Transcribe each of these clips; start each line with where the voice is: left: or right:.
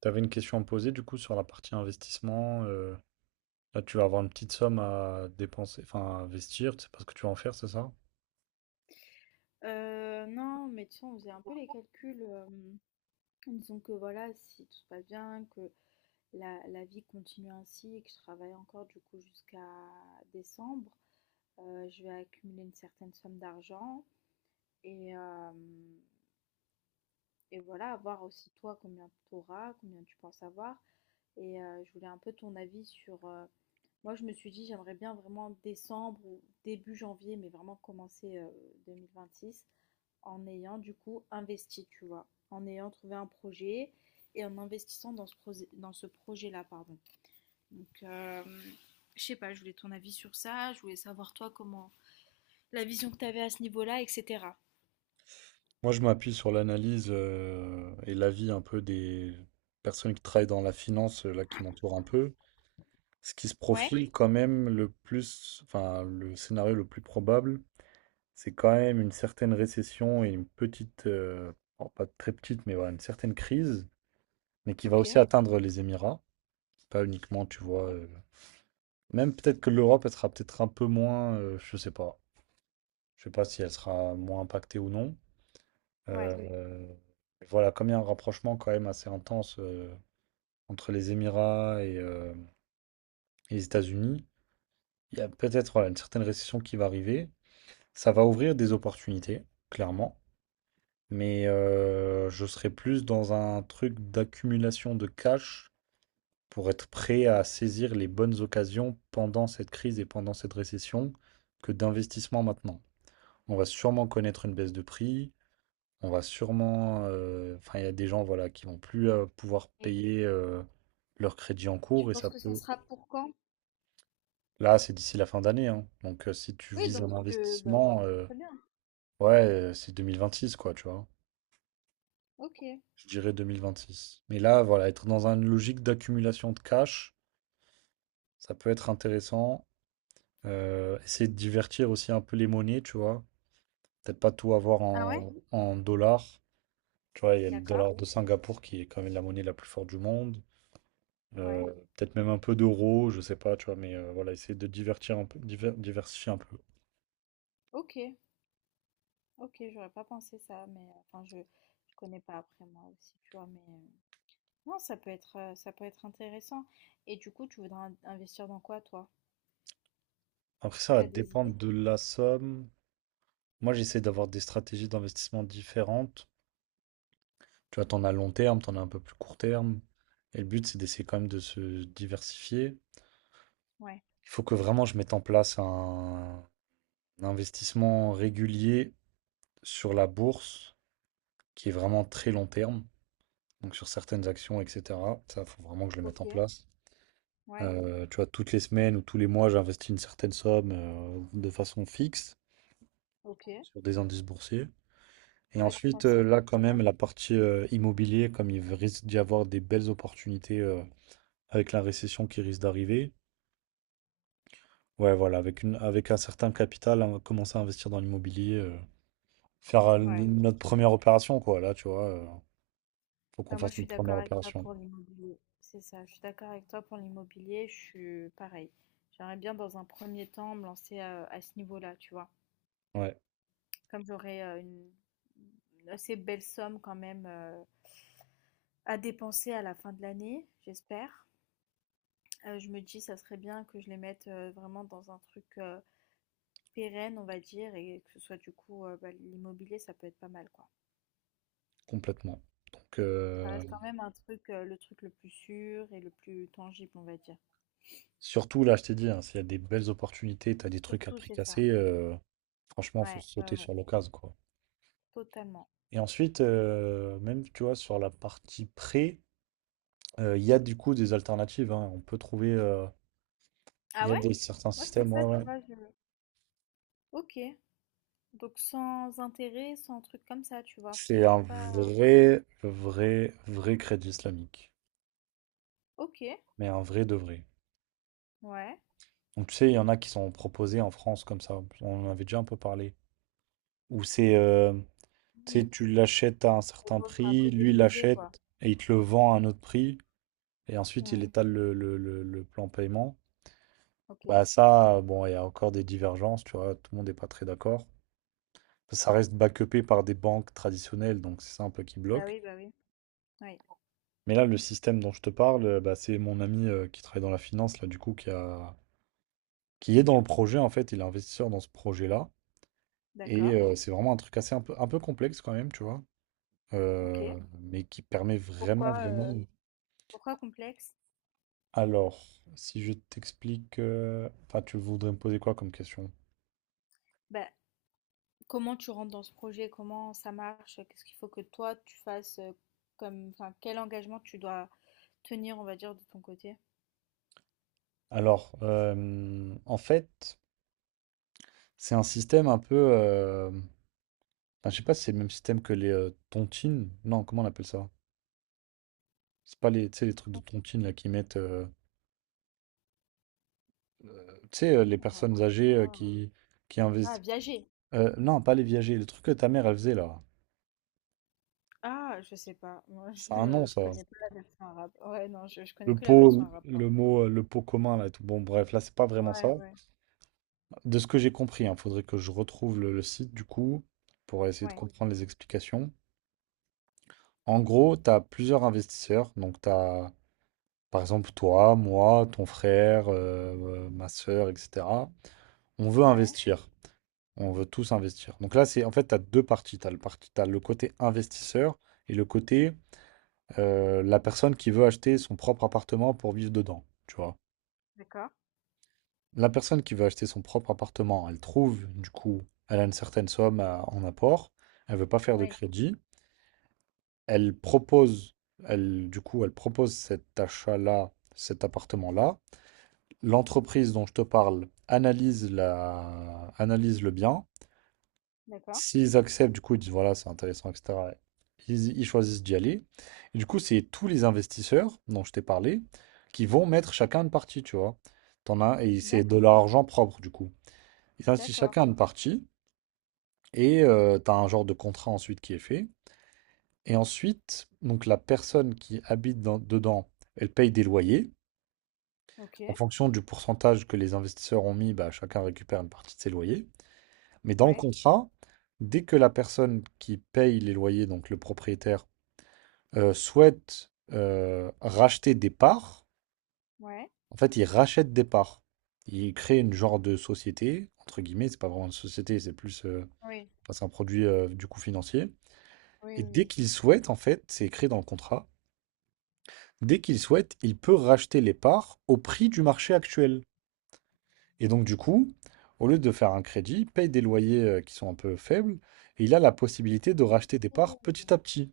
right: T'avais une question à me poser du coup sur la partie investissement. Là, tu vas avoir une petite somme à dépenser, enfin à investir, tu sais pas ce que tu vas en faire, c'est ça?
left: Non, mais tu sais, on faisait un peu les calculs, en disant que voilà, si tout se passe bien, que la vie continue ainsi et que je travaille encore du coup jusqu'à décembre. Je vais accumuler une certaine somme d'argent et hem et voilà, voir aussi toi combien tu auras, combien tu penses avoir. Et je voulais un peu ton avis sur, moi je me suis dit: «J'aimerais bien vraiment décembre ou début janvier, mais vraiment commencer, 2026, en ayant du coup investi, tu vois, en ayant trouvé un projet et en investissant dans dans ce projet-là, pardon.» Donc, je sais pas, je voulais ton avis sur ça, je voulais savoir toi comment, la vision que tu avais à ce niveau-là, etc.
right: Moi, je m'appuie sur l'analyse et l'avis un peu des personnes qui travaillent dans la finance, là, qui m'entourent un peu. Ce qui se
left: Ouais,
right: profile Oui. quand même le plus, enfin le scénario le plus probable, c'est quand même une certaine récession et une petite, bon, pas très petite, mais voilà, une certaine crise, mais qui va
left: ok,
right: aussi atteindre les Émirats. Pas uniquement, tu vois.
left: ok,
right: Même peut-être que l'Europe, elle sera peut-être un peu moins, je sais pas. Je sais pas si elle sera moins impactée ou non.
left: ouais.
right: Oui. Voilà, comme il y a un rapprochement quand même assez intense entre les Émirats et les États-Unis, il y a peut-être voilà, une certaine récession qui va arriver. Ça va ouvrir des opportunités, clairement. Mais je serai plus dans un truc d'accumulation de cash pour être prêt à saisir les bonnes occasions pendant cette crise et pendant cette récession que d'investissement maintenant. On va sûrement connaître une baisse de prix. On va sûrement. Enfin, il y a des gens voilà, qui vont plus pouvoir
left: Et
right: payer leur crédit en
left: tu
right: cours et
left: penses
right: ça
left: que ça
right: peut.
left: sera pour quand?
right: Là, c'est d'ici la fin d'année. Hein. Donc, si tu
left: Oui,
right: vises
left: donc
right: un
left: bah, c'est
right: investissement,
left: très bien.
right: ouais, c'est six quoi, tu vois.
left: Ok.
right: Je dirais 2026. Mais là, voilà, être dans une logique d'accumulation de cash, ça peut être intéressant. Essayer de divertir aussi un peu les monnaies, tu vois. Peut-être pas tout avoir
left: Ah ouais?
right: en, en dollars. Tu vois, il y a le
left: D'accord,
right: dollar de Singapour qui est quand même la monnaie la plus forte du monde. Euh,
left: ouais,
right: peut-être même un peu d'euros, je sais pas, tu vois, mais voilà, essayer de divertir un peu, diversifier un peu.
left: ok, ok, j'aurais pas pensé ça, mais enfin, je connais pas. Après moi aussi, tu vois, mais non, ça peut être intéressant. Et du coup, tu voudrais in investir dans quoi, toi?
right: Après, ça va
left: T'as des
right: dépendre
left: idées?
right: de la somme. Moi, j'essaie d'avoir des stratégies d'investissement différentes. Tu vois, t'en as long terme, t'en as un peu plus court terme. Et le but, c'est d'essayer quand même de se diversifier.
left: Ouais.
right: Il faut que vraiment je mette en place un investissement régulier sur la bourse qui est vraiment très long terme. Donc sur certaines actions, etc. Ça, faut vraiment que je le mette en
left: OK.
right: place.
left: Ouais.
right: Tu vois, toutes les semaines ou tous les mois, j'investis une certaine somme de façon fixe
left: OK.
right: sur des indices boursiers. Et
left: Ouais, tu
right: ensuite,
left: penses que ça peut
right: là,
left: être
right: quand
left: pas mal?
right: même, la partie immobilier, comme il risque d'y avoir des belles opportunités avec la récession qui risque d'arriver. Ouais, voilà, avec une, avec un certain capital, hein, commencer à investir dans l'immobilier, faire
left: Ouais.
right: notre première opération, quoi. Là, tu vois, faut qu'on
left: Bah, moi, je
right: fasse
left: suis
right: notre
left: d'accord
right: première
left: avec toi
right: opération.
left: pour l'immobilier. C'est ça, je suis d'accord avec toi pour l'immobilier, je suis pareil. J'aimerais bien dans un premier temps me lancer, à ce niveau-là, tu vois?
right: Ouais,
left: Comme j'aurais, une assez belle somme quand même, à dépenser à la fin de l'année, j'espère. Je me dis ça serait bien que je les mette, vraiment dans un truc, pérenne, on va dire, et que ce soit du coup, bah, l'immobilier, ça peut être pas mal, quoi.
right: complètement. Donc,
left: Ça reste quand même un truc, le truc le plus sûr et le plus tangible, on va dire.
right: Surtout là, je t'ai dit, hein, s'il y a des belles opportunités, t'as des trucs à
left: Surtout,
right: prix
left: c'est ça.
right: cassé, franchement, faut
left: Ouais, ouais,
right: sauter
left: ouais,
right: sur l'occasion, quoi.
left: totalement.
right: Et ensuite, même, tu vois, sur la partie prêt, il y a du coup des alternatives, hein. On peut trouver, il
left: Ah
right: y a
left: ouais?
right: des, certains
left: Moi, c'est
right: systèmes,
left: ça,
right: ouais,
left: tu
right: ouais.
left: vois, je OK, donc sans intérêt, sans truc comme ça, tu vois? Parce
right: C'est
left: que je
right: un
left: suis pas
right: vrai, vrai, vrai crédit islamique.
left: OK,
right: Mais un vrai de vrai.
left: ouais.
right: Donc, tu sais, il y en a qui sont proposés en France comme ça. On en avait déjà un peu parlé. Où c'est, tu sais,
left: Oui,
right: tu l'achètes à un
left: mais
right: certain
left: bon, c'est un
right: prix,
left: peu
right: lui
left: déguisé, quoi.
right: l'achète et il te le vend à un autre prix. Et ensuite il
left: Mmh.
right: étale le plan paiement.
left: OK.
right: Bah ça, bon, il y a encore des divergences, tu vois, tout le monde n'est pas très d'accord. Ça reste backupé par des banques traditionnelles, donc c'est ça un peu qui
left: Bah
right: bloque.
left: oui, bah oui. Oui,
right: Mais là, le système dont je te parle, bah, c'est mon ami qui travaille dans la finance, là, du coup, qui a... qui est dans le projet, en fait, il est investisseur dans ce projet-là. Et
left: d'accord.
right: c'est vraiment un truc assez un peu complexe quand même, tu vois,
left: OK.
right: mais qui permet vraiment,
left: Pourquoi,
right: vraiment...
left: pourquoi complexe?
right: Alors, si je t'explique... Enfin, tu voudrais me poser quoi comme question?
left: Bah comment tu rentres dans ce projet? Comment ça marche? Qu'est-ce qu'il faut que toi tu fasses comme, enfin, quel engagement tu dois tenir, on va dire, de ton côté?
right: Alors, en fait, c'est un système un peu. Enfin, je sais pas si c'est le même système que les tontines. Non, comment on appelle ça? C'est pas les, tu sais, les trucs de tontines là qui mettent. Tu sais, les
left: Ah,
right: personnes âgées qui
left: ah,
right: investissent.
left: viager.
right: Non, pas les viagers. Le truc que ta mère elle faisait là.
left: Ah, je sais pas. Moi,
right: C'est un nom
left: je
right: ça.
left: connais pas la version arabe. Ouais, non, je connais
right: Le
left: que la version
right: pot,
left: arabe,
right: le
left: pardon.
right: mot, le pot commun là. Et tout. Bon, bref, là c'est pas vraiment ça.
left: Ouais, ouais,
right: De ce que j'ai compris, il faudrait que je retrouve le site du coup pour essayer de
left: ouais,
right: comprendre les explications. En gros, tu as plusieurs investisseurs. Donc, tu as Par exemple, toi, moi, ton frère, ma sœur, etc. On veut
left: ouais.
right: investir. On veut tous investir. Donc là, c'est en fait, tu as deux parties. Tu as le parti, t'as le côté investisseur et le côté la personne qui veut acheter son propre appartement pour vivre dedans. Tu vois.
left: D'accord.
right: La personne qui veut acheter son propre appartement, elle trouve, du coup, elle a une certaine somme en apport. Elle veut pas faire de
left: Oui,
right: crédit. Elle propose, elle, du coup, elle propose cet achat-là, cet appartement-là. L'entreprise dont je te parle analyse la... analyse le bien.
left: d'accord.
right: S'ils acceptent, du coup, ils disent voilà, c'est intéressant, etc. Ils choisissent d'y aller. Et du coup, c'est tous les investisseurs dont je t'ai parlé qui vont mettre chacun une partie, tu vois. T'en as, et c'est de
left: D'accord,
right: leur argent propre, du coup. Ils investissent
left: d'accord.
right: chacun une partie et t'as un genre de contrat ensuite qui est fait. Et ensuite, donc la personne qui dedans, elle paye des loyers.
left: Ok.
right: En fonction du pourcentage que les investisseurs ont mis, bah, chacun récupère une partie de ses loyers. Mais dans le
left: Ouais,
right: contrat, dès que la personne qui paye les loyers, donc le propriétaire, souhaite racheter des parts,
left: ouais.
right: en fait, il rachète des parts. Il crée une genre de société, entre guillemets, c'est pas vraiment une société, c'est plus
left: Oui,
right: enfin, c'est un produit du coup financier.
left: oui,
right: Et dès
left: oui.
right: qu'il souhaite, en fait, c'est écrit dans le contrat, dès qu'il souhaite, il peut racheter les parts au prix du marché actuel. Et donc, du coup, au lieu de faire un crédit, il paye des loyers qui sont un peu faibles et il a la possibilité de racheter des parts
left: Oui.
right: petit à petit.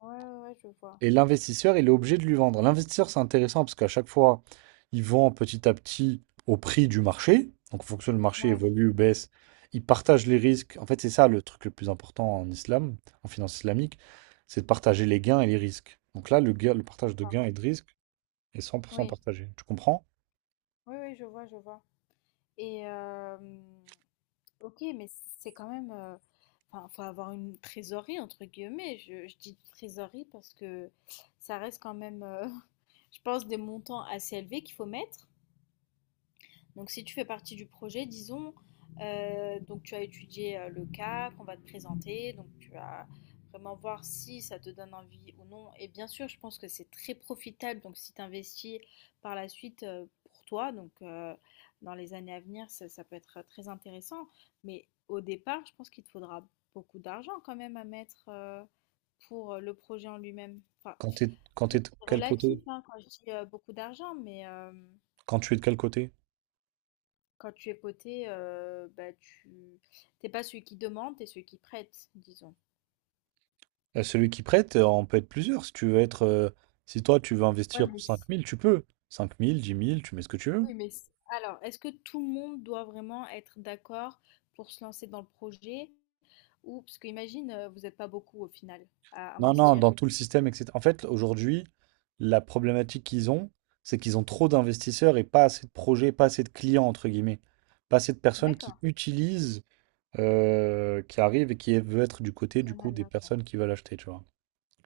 left: Ouais, ouais, ouais, je vois.
right: Et l'investisseur, il est obligé de lui vendre. L'investisseur, c'est intéressant parce qu'à chaque fois, il vend petit à petit au prix du marché. Donc, en fonction du marché
left: Ouais,
right: évolue ou baisse, il partage les risques. En fait, c'est ça le truc le plus important en islam, en finance islamique, c'est de partager les gains et les risques. Donc là, le partage de
left: d'accord.
right: gains et de risques est 100%
left: Oui,
right: partagé. Tu comprends?
left: oui, oui, je vois, je vois. Et ok, mais c'est quand même enfin, faut avoir une trésorerie, entre guillemets. Je dis trésorerie parce que ça reste quand même, je pense, des montants assez élevés qu'il faut mettre. Donc si tu fais partie du projet, disons, donc tu as étudié le cas qu'on va te présenter, donc tu vas vraiment voir si ça te donne envie ou non. Et bien sûr, je pense que c'est très profitable, donc si tu investis par la suite pour toi, donc dans les années à venir, ça peut être très intéressant. Mais au départ, je pense qu'il te faudra beaucoup d'argent quand même à mettre pour le projet en lui-même. Enfin,
right: Quand
left: après,
right: t'es de
left: c'est
right: quel
left: relatif
right: côté?
left: hein, quand je dis beaucoup d'argent, mais...
right: Quand tu es de quel côté?
left: quand tu es poté, bah, tu t'es pas celui qui demande, t'es celui qui prête, disons.
right: Celui qui prête, on peut être plusieurs. Si tu veux être, si toi tu veux
left: Ouais,
right: investir
left: mais
right: cinq
left: s
right: mille, tu peux. 5000, 10 000, tu mets ce que tu veux.
left: Oui, mais s alors, est-ce que tout le monde doit vraiment être d'accord pour se lancer dans le projet? Ou parce qu'imagine, vous êtes pas beaucoup au final à
right: Non, non,
left: investir.
right: dans tout le système, etc. En fait, aujourd'hui, la problématique qu'ils ont, c'est qu'ils ont trop d'investisseurs et pas assez de projets, pas assez de clients, entre guillemets. Pas assez de personnes qui
left: D'accord,
right: utilisent, qui arrivent et qui veulent être du côté, du coup,
left: canal
right: des
left: là quoi.
right: personnes qui veulent acheter, tu vois.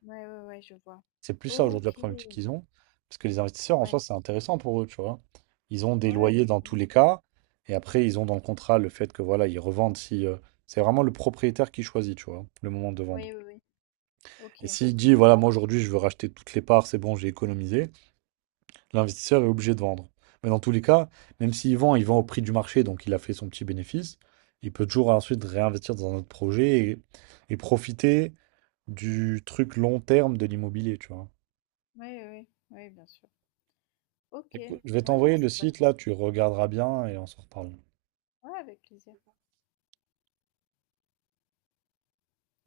left: Ouais, ouais, ouais, je vois.
right: C'est plus ça aujourd'hui la
left: OK.
right: problématique qu'ils ont. Parce que les investisseurs, en soi,
left: Ouais.
right: c'est intéressant pour eux, tu vois. Ils ont des
left: Ouais, ouais,
right: loyers dans tous
left: totalement.
right: les cas. Et après, ils ont dans le contrat le fait que voilà, ils revendent si. C'est vraiment le propriétaire qui choisit, tu vois, le moment de vendre.
left: Oui, oui, oui. OK,
right: Et s'il dit, voilà,
left: d'accord.
right: moi aujourd'hui, je veux racheter toutes les parts, c'est bon, j'ai économisé, l'investisseur est obligé de vendre. Mais dans tous les cas, même s'il vend, il vend au prix du marché, donc il a fait son petit bénéfice. Il peut toujours ensuite réinvestir dans un autre projet et profiter du truc long terme de l'immobilier, tu vois.
left: Oui, oui, oui, bien sûr. OK. Ouais,
right: Écoute, je vais
left: non,
right: t'envoyer le
left: c'est
right: site,
left: vachement
right: là, tu regarderas bien et on se reparle.
left: ouais, avec plaisir.